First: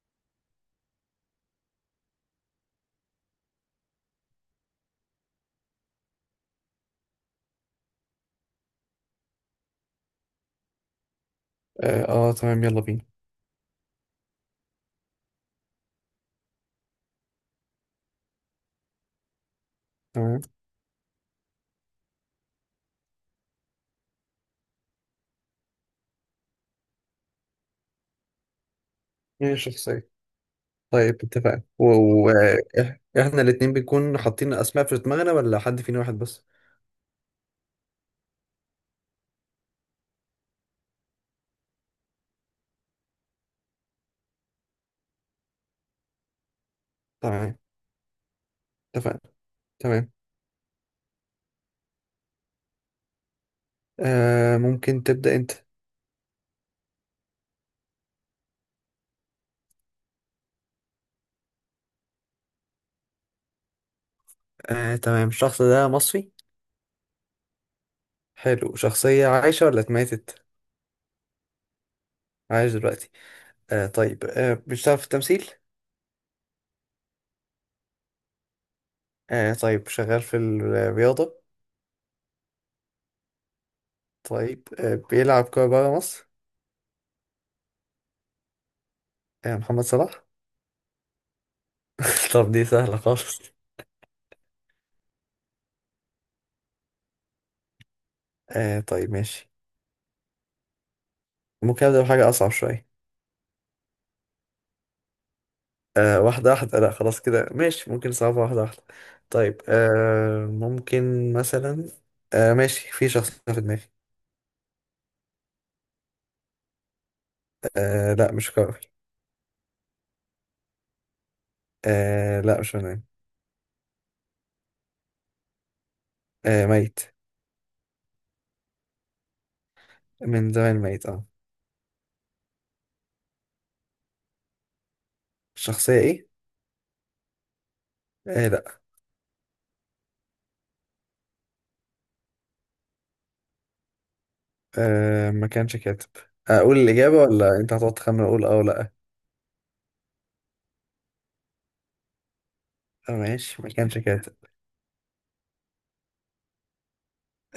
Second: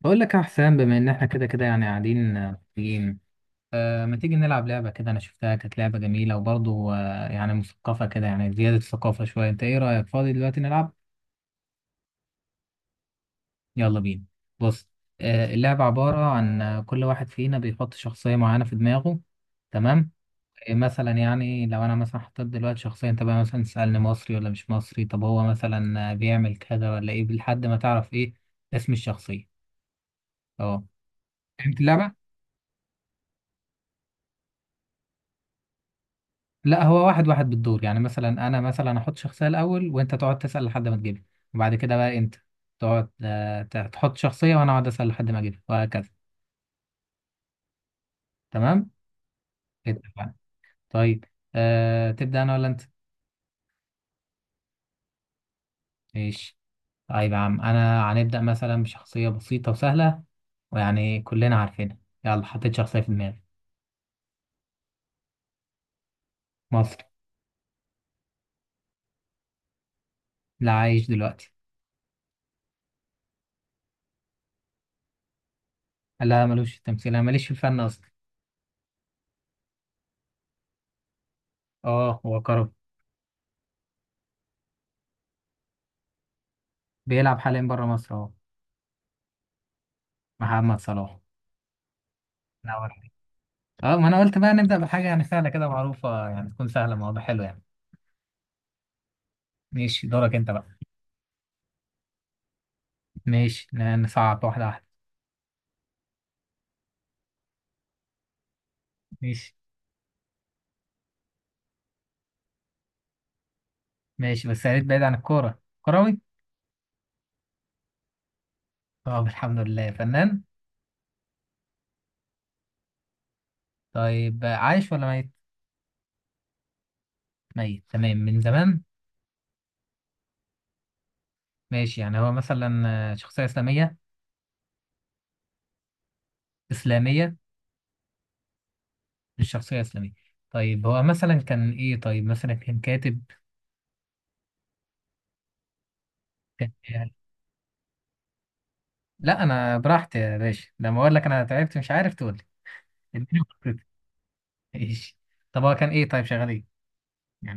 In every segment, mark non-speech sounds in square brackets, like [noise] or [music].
بقول لك يا حسام بما ان احنا كده كده يعني قاعدين، آه، مبسوطين. ما تيجي نلعب لعبة كده. انا شفتها كانت لعبة جميلة وبرضه يعني مثقفة كده، يعني زيادة ثقافة شوية. انت ايه رأيك فاضي دلوقتي نلعب؟ اه تمام، يلا بينا. يلا بينا. بص، اللعبة عبارة عن كل واحد فينا بيحط شخصية معينة في دماغه. تمام. تمام. مثلا يعني لو انا مثلا حطيت دلوقتي شخصية، انت بقى مثلا تسألني مصري ولا مش مصري، طب هو مثلا بيعمل كذا ولا ايه، لحد ما تعرف ايه اسم الشخصية. مين الشخصية؟ اه، طيب، اتفقنا. فهمت اللعبة. واحنا الاتنين بنكون حاطين اسماء في دماغنا ولا حد فينا واحد بس؟ لا، هو واحد واحد بالدور، يعني مثلا انا مثلا احط شخصيه الاول وانت تقعد تسال لحد ما تجيبها، وبعد كده بقى انت تقعد تحط شخصيه وانا اقعد اسال لحد ما اجيبها، وهكذا. تمام. تمام، اتفقنا. تمام. اتفقنا. طيب، أه تبدا انا ولا انت؟ ممكن تبدأ انت. ماشي. طيب يا عم انا هنبدا مثلا بشخصيه بسيطه وسهله، ويعني كلنا عارفينها. يلا، حطيت شخصيه في دماغي. تمام، الشخص ده مصري؟ مصري. حلو، شخصية عايشة ولا اتماتت؟ لا، عايش دلوقتي. عايش دلوقتي. بيشتغل في التمثيل؟ لا ملوش في التمثيل، انا ماليش في الفن اصلا. طيب، شغال في الرياضة؟ اه، هو كرم. طيب، بيلعب كورة برا مصر؟ بيلعب حاليا بره مصر اهو. آه، محمد صلاح. محمد صلاح. [laughs] طب دي لا. سهلة خالص. اه، ما انا قلت بقى نبدأ بحاجة يعني سهلة كده، معروفة يعني، تكون سهلة، الموضوع حلو يعني. طيب، ماشي. ماشي، دورك انت بقى. ممكن أبدأ بحاجة أصعب شوية. ماشي، نصعب واحدة واحدة. آه، واحدة واحدة، لا خلاص كده ماشي، ممكن صعبة واحدة واحدة. ماشي طيب، ممكن مثلا. ماشي، في شخص في دماغي. ماشي، بس يا ريت بعيد عن الكورة. كروي. آه، لا مش كروي. طب الحمد لله، فنان. آه، لا مش فنان. طيب عايش ولا ميت؟ آه، ميت. ميت تمام، من زمان. من زمان ميت، اه. ماشي، يعني هو مثلا شخصية إسلامية. الشخصية ايه؟ إسلامية. آه، لا. مش شخصية إسلامية. طيب هو مثلا كان إيه؟ طيب مثلا كان كاتب. ما كانش كاتب. كان أقول يعني، الإجابة ولا أنت هتقعد تخمن أقول أه ولا لأ؟ لا أنا براحتي يا باشا، لما أقول لك أنا تعبت مش عارف تقول لي. [laughs] اديني ماشي، ما فرصتي. كانش كاتب. ماشي. طب هو كان إيه؟ طيب شغال إيه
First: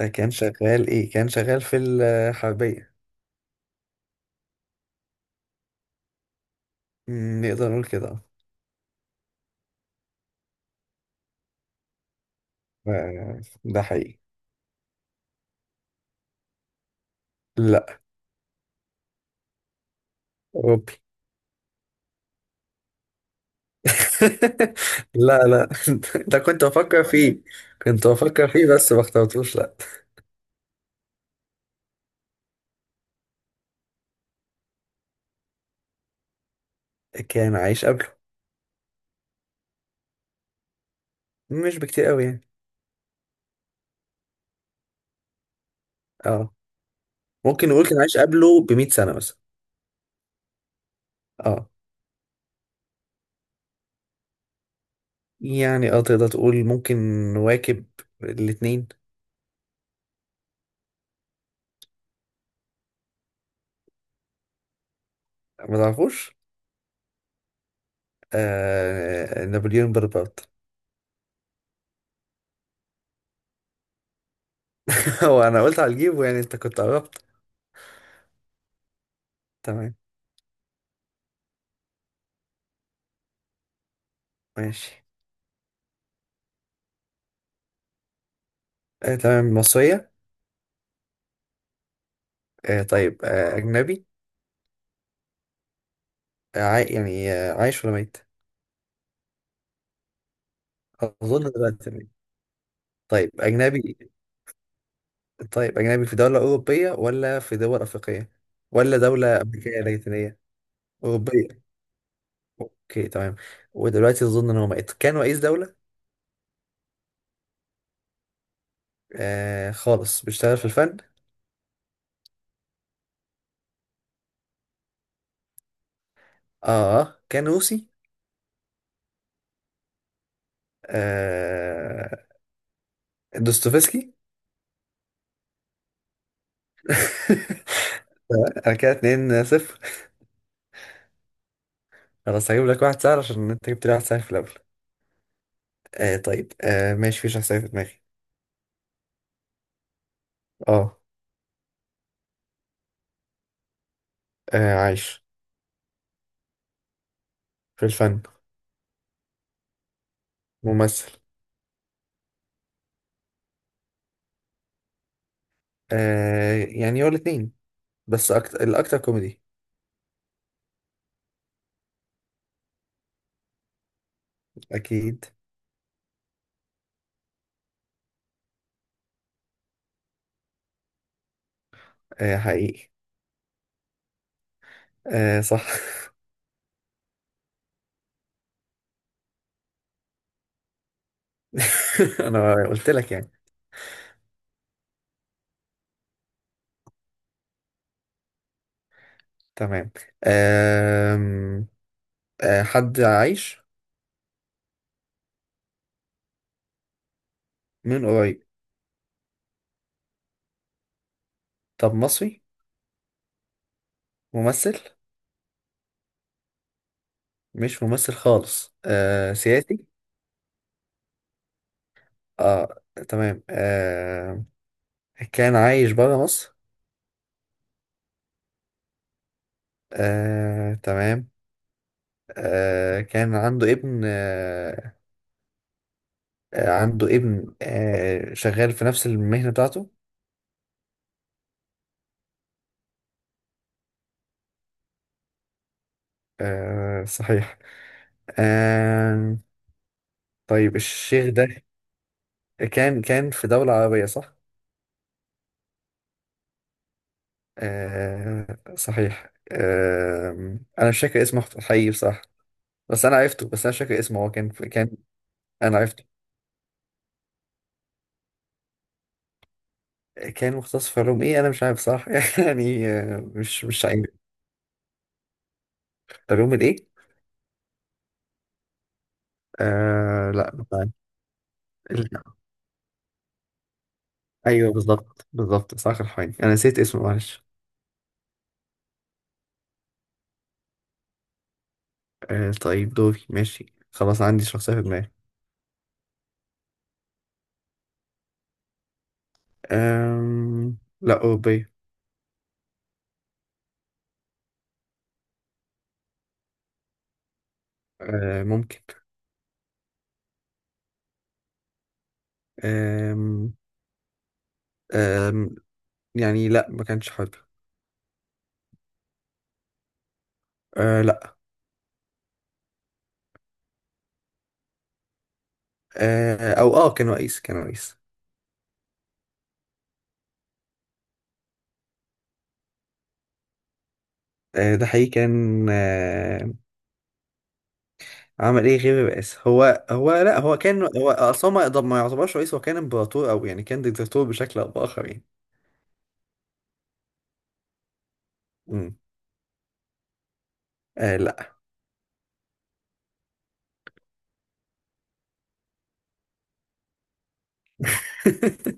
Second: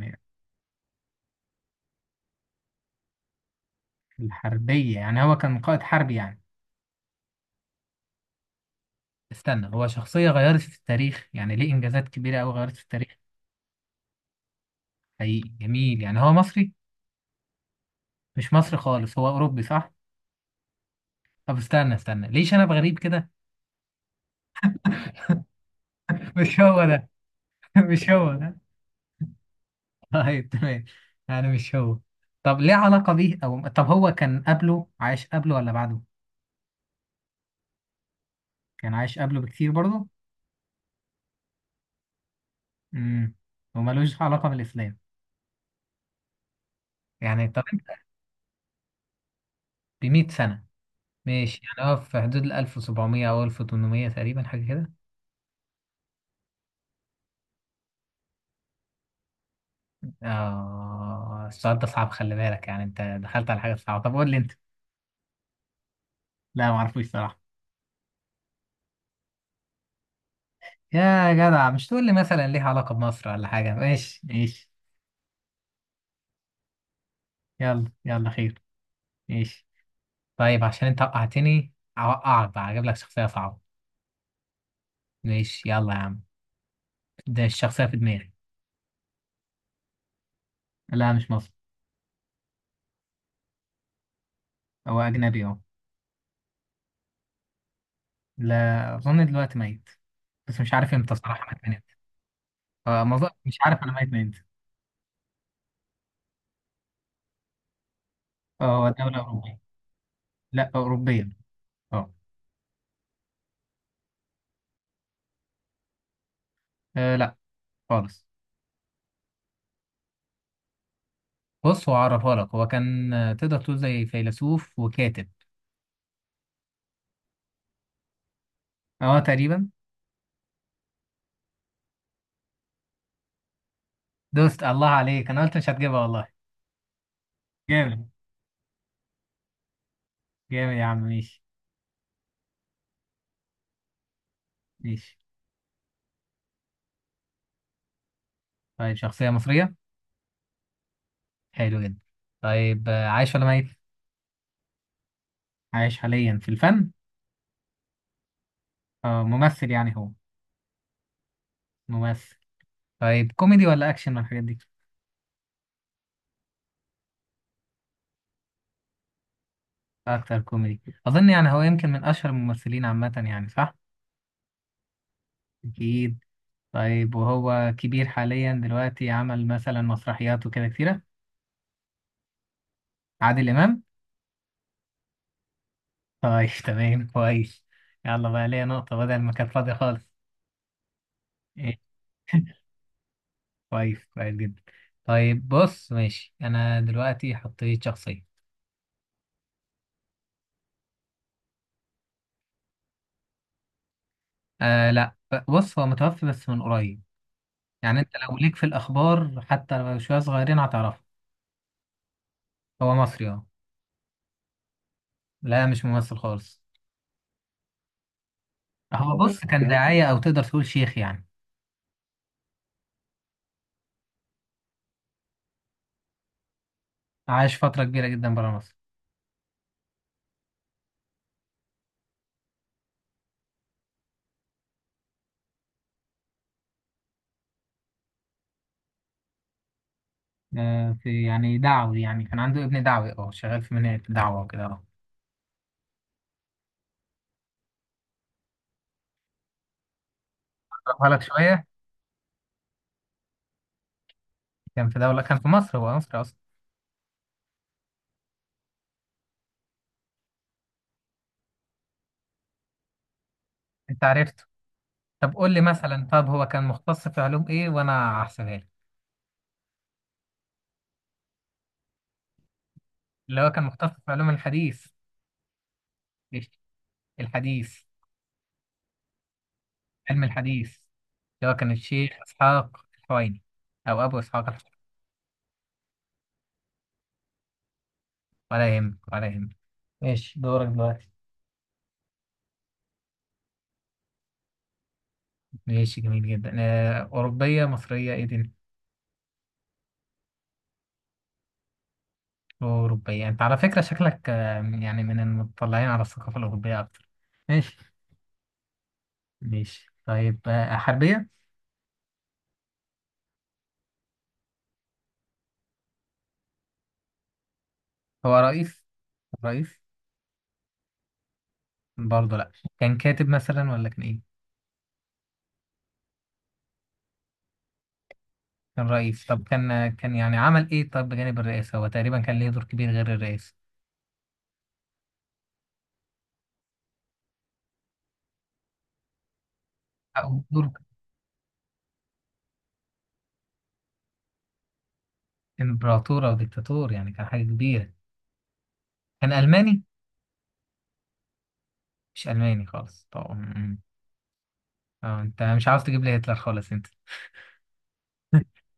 كان شغال إيه؟ كان شغال في الحربية. الحربية، يعني هو كان قائد حربي يعني. نقدر نقول كده. استنى، هو شخصية غيرت في التاريخ يعني، ليه إنجازات كبيرة أوي غيرت في التاريخ. آه، ده حقيقي. حقيقي، جميل. يعني هو مصري؟ لا، مش مصري خالص، هو أوروبي صح؟ أوروبي. طب استنى استنى، ليش أنا بغريب كده؟ لا، لا. [laughs] [laughs] ده مش كنت هو بفكر ده. فيه. [laughs] كنت مش هو بفكر ده. فيه بس ما اخترتوش، لا. طيب تمام، يعني مش هو. طب ليه علاقة بيه، أو طب هو كان قبله، عايش قبله ولا بعده؟ كان عايش قبله. كان عايش قبله بكتير برضه؟ مش بكتير قوي يعني. امم. وملوش علاقة بالإسلام، اه، يعني طب ممكن أنت، نقول كان عايش قبله ب 100 سنة مثلا. ب 100 سنة ماشي، اه، يعني هو في حدود ال 1700 أو 1800 تقريبا، حاجة كده. يعني اه تقدر تقول ممكن نواكب الاتنين. السؤال ده صعب، خلي بالك، يعني انت دخلت على حاجة صعبة. طب قول لي انت. ما تعرفوش. لا ما اعرفوش صراحة. آه، نابليون بونابرت. يا جدع، مش تقول لي مثلا ليها علاقة بمصر ولا حاجة. ماشي ماشي. [laughs] هو انا قلت على الجيب، يعني انت كنت قربت. يلا يلا خير. ماشي. تمام. طيب عشان انت وقعتني اوقعك بقى، اجيب لك شخصية صعبة. ماشي. ماشي يلا يا عم. ده الشخصية في دماغي. آه، تمام، مصرية؟ لا مش مصري. طيب، أجنبي. هو أجنبي أهو. يعني، عايش ولا ميت؟ لا اظن دلوقتي ميت، بس مش عارف امتى صراحة أظن مات من دلوقتي امتى. ميت. آه، ما طيب، أظن- مش عارف أنا أجنبي. ميت من إمتى. طيب، أجنبي في دولة أوروبية ولا في دول أفريقية؟ اه هو ولا دولة دولة أوروبية. أمريكية لاتينية؟ لا، أوروبية. أوروبية. أه. أوكي، تمام. ودلوقتي أظن إن هو مات، كان رئيس دولة؟ لا خالص. آه، خالص. بيشتغل في الفن؟ بص، هو عرفها لك. هو كان تقدر تقول زي فيلسوف وكاتب. آه، كان روسي. اه تقريبا. آه، دوستويفسكي. [laughs] دوست الله عليك، انا قلت مش هتجيبها والله. جامد. أنا كده 2 صفر. جامد يا عم، ماشي. خلاص، هجيب لك واحد سهل عشان أنت جبت لي واحد سهل في الأول. ماشي. طيب، ماشي، في شخصية في دماغي. طيب، شخصية مصرية. آه. حلو جدا. طيب عايش ولا ميت؟ آه، عايش. عايش حاليا في الفن. في الفن. اه ممثل يعني هو. ممثل. ممثل. طيب كوميدي ولا اكشن من الحاجات دي؟ آه، يعني هو الاتنين، بس الأكتر كوميدي. اكتر كوميدي، اظن يعني هو يمكن من اشهر الممثلين عامة يعني صح. أكيد. اكيد. طيب وهو كبير حاليا دلوقتي، عمل مثلا مسرحيات وكده كتيرة. آه، حقيقي. عادل امام. آه، صح. طيب تمام، كويس. يلا بقى ليا نقطة بدل ما كانت فاضية خالص. إيه، [laughs] أنا [laughs] قلت لك يعني. كويس كويس جدا. طيب بص، ماشي. أنا دلوقتي حطيت شخصية. تمام. آم، حد عايش. آه لا، بص هو متوفي بس من قريب، يعني من أنت لو قريب. ليك في الأخبار حتى لو شوية صغيرين هتعرفه. طب مصري. هو مصري أه. ممثل. لا مش ممثل خالص. مش ممثل خالص، هو آه بص كان سياسي. داعية، أو تقدر تقول شيخ يعني. اه. تمام. كان عايش برا مصر. عاش فترة كبيرة جدا برا مصر. آه، تمام. كان عنده ابن، آه. آه، عنده ابن، شغال في نفس المهنة بتاعته. آه في يعني دعوي، يعني كان عنده ابن دعوي، أه شغال في منهج دعوة وكده أه. آه، صحيح. آه طيب، أقربها لك الشيخ ده شوية. كان في دولة عربية صح؟ كان في دولة، كان في مصر، هو مصري أصلا. آه، صحيح. آه، أنا مش فاكر اسمه حقيقي بصراحة. بس أنا عرفته، بس أنا مش فاكر انت اسمه، هو عرفته. كان. طب قول لي أنا عرفته. مثلا، طب هو كان مختص في علوم ايه وانا هحسبها لك. كان مختص في علوم إيه؟ أنا مش عارف، صح. [laughs] يعني آه، اللي هو كان مش مختص عارف. في علوم الحديث. إيش؟ علوم الإيه؟ الحديث. علم آه، لا مش الحديث. عارف. اللي هو كان ال- الشيخ اسحاق الحويني، او ابو اسحاق الحويني. أيوه، بالظبط بالظبط، إسحاق الحويني، أنا نسيت اسمه معلش. ولا يهمك ولا يهمك. ماشي، دورك دلوقتي. طيب، دوري ماشي. خلاص، عندي شخصية في دماغي. ماشي، جميل جدا. أوروبية مصرية إيه دي؟ لا، أوروبية. أوروبية. أنت على فكرة شكلك يعني من المطلعين على الثقافة الأوروبية أكتر. ماشي. آه، ممكن. ماشي طيب حربية؟ آم، أم، يعني لا، ما كانش حر. هو رئيس؟ رئيس؟ آه، لا. برضه لا. كان كاتب مثلا، ولا كان ايه؟ آه او اه كان رئيس، كان رئيس. كان رئيس؟ طب كان يعني عمل ايه؟ طب بجانب الرئاسة، هو تقريبا كان ليه دور كبير غير الرئاسة. ده حقيقي، كان، عمل ايه غير الرئاسة؟ هو لا، أو هو دور كان، هو اصلا ما يعتبرش رئيس، هو كان امبراطور او يعني كان ديكتاتور بشكل او باخر يعني. امبراطور او ديكتاتور، يعني كان حاجة كبيرة. مم. كان ألماني؟ آه، لا. مش ألماني خالص. طب م- م. اه انت مش عاوز تجيب لي هتلر خالص انت.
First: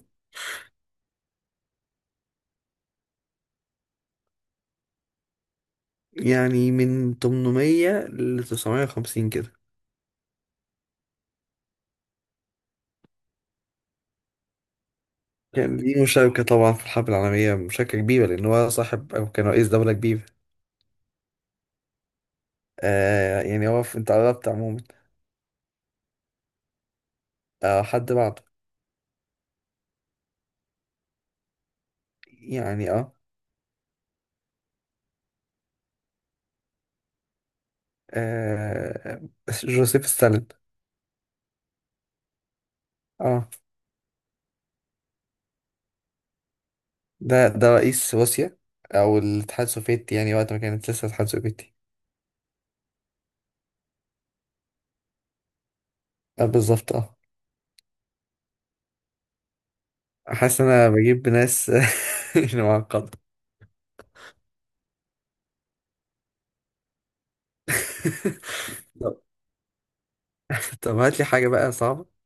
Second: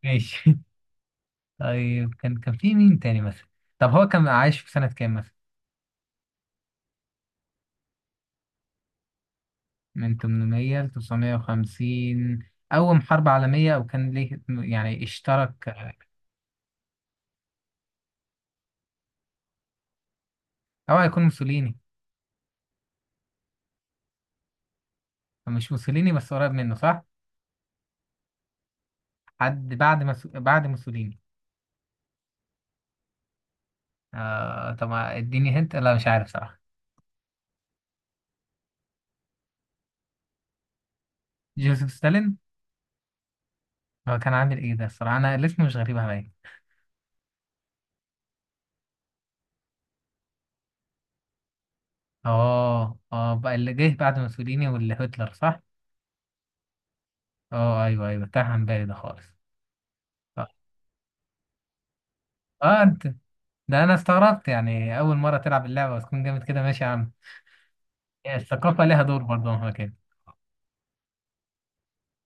ماشي. [laughs] طيب، كان كان في مين تاني مثلا؟ طب هو كان عايش في سنة كام مثلا؟ يعني من 800 ل 950 كده. من 800 ل 950. أول حرب عالمية أو كان ليه يعني اشترك كان ليه مشاركة طبعا في الحرب العالمية، مشاركة كبيرة، لأن هو صاحب أو كان رئيس دولة كبيرة. أو هيكون موسوليني. آه، يعني هو أنت قربت عموما. مش موسوليني، بس قريب منه صح؟ آه، حد بعده. حد بعد بعد موسوليني. يعني، اه. آه طب ما اديني هنت، لا مش عارف صراحة. آه، جوزيف ستالين. جوزيف ستالين. اه. هو كان عامل ايه ده؟ الصراحة انا الاسم مش غريب عليا. ده رئيس روسيا، او الاتحاد السوفيتي، يعني وقت ما كانت لسه الاتحاد السوفيتي. اه اه، بقى اللي جه بعد موسوليني واللي هتلر صح؟ آه، بالظبط، اه. اه ايوه ايوه، تاه عن بالي ده خالص. اه، حاسس ان انا بجيب ناس. [laughs] مش انت، معقدة. ده انا استغربت، يعني اول مرة تلعب اللعبة وتكون جامد كده. ماشي يا عم، [laughs] الثقافة لها طب دور برضه مهما كان. طب هات لي حاجة بقى صعبة.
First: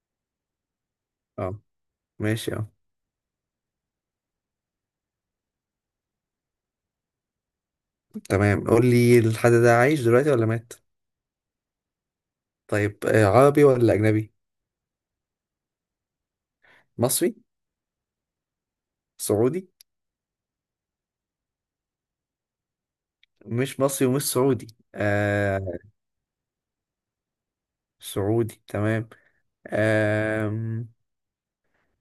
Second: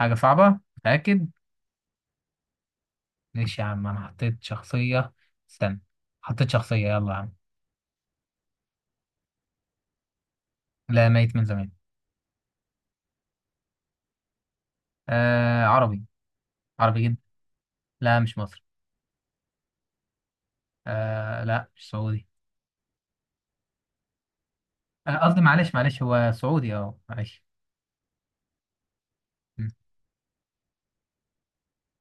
حاجة صعبة؟ متأكد. اه، ماشي، اه. ماشي يا عم، انا حطيت شخصية. استنى. حطيت شخصية، يلا يا عم. تمام، قول لي، الحد ده عايش دلوقتي ولا مات؟ لا، ميت من زمان. طيب، عربي ولا اجنبي؟ آه عربي. عربي. مصري. لا مش مصري. سعودي؟ آه لا مش سعودي. مش مصري ومش سعودي. قصدي، معلش آه، معلش، هو سعودي اه، معلش. سعودي تمام. م. آه.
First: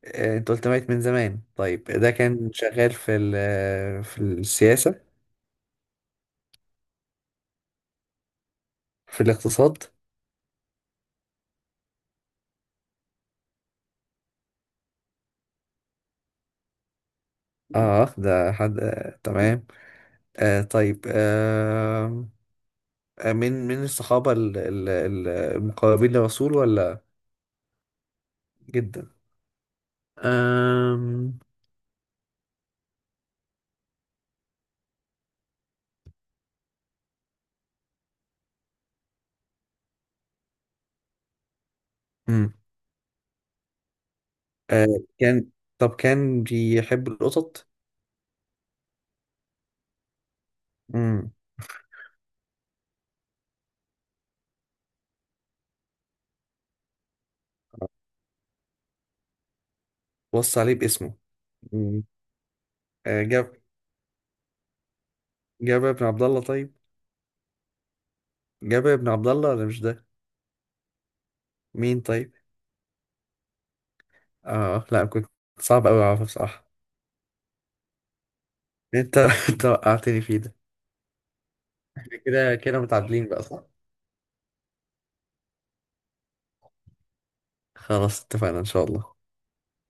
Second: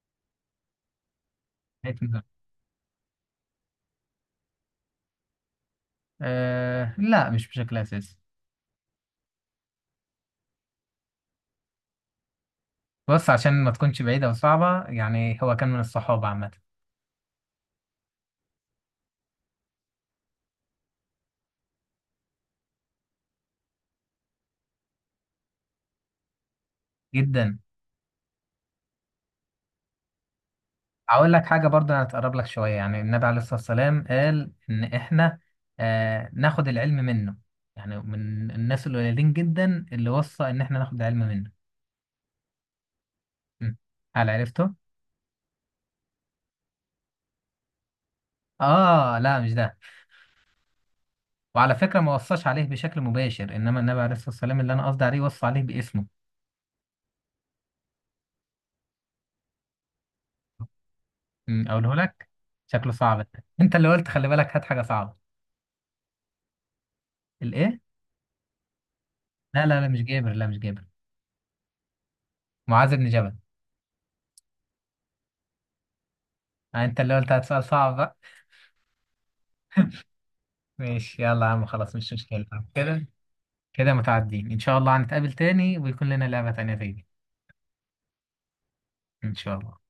آه، انت قلت ميت من زمان، طيب لقيت من ده زمان. كان شغال في في السياسة؟ آه لا، مش بشكل أساسي. في الاقتصاد؟ بص، عشان ما تكونش بعيدة وصعبة، يعني هو كان من الصحابة عامة. اه، ده حد، آه، تمام. طيب، آه. آه، من الصحابة، المقربين للرسول ولا؟ جدا. جدا. أقول آم، لك حاجة برضه هتقرب لك شوية. يعني النبي عليه الصلاة والسلام قال إن إحنا ناخد العلم منه، يعني من الناس القليلين جدا اللي وصى إن إحنا ناخد العلم منه. مم. م. هل عرفته؟ آه كان. طب كان بيحب القطط؟ آه لا مش ده. مم. وعلى فكرة، ما وصاش عليه بشكل مباشر، إنما النبي عليه الصلاة والسلام اللي أنا قصدي عليه وصى عليه باسمه. وصى عليه باسمه. أقوله مم. لك. شكله صعب آه ده. جاب أنت اللي قلت خلي بالك هات حاجة صعبة. جابر بن عبد الله؟ طيب، الإيه؟ جابر بن عبد الله لا ولا لا مش لا، مش ده؟ جابر، لا مش جابر. مين طيب؟ معاذ بن جبل. اه، لا، كنت. صعب قوي اعرفه بصراحة. أنت اللي قلت هات سؤال صعب بقى. انت [laughs] انت وقعتني فيه ده. ماشي يلا يا عم، خلاص مش مشكلة. كده كده كده متعادلين بقى، صح. كده متعدين إن شاء الله، هنتقابل تاني ويكون لنا لعبة تانية تاني. خلاص، اتفقنا ان شاء الله. إن شاء الله.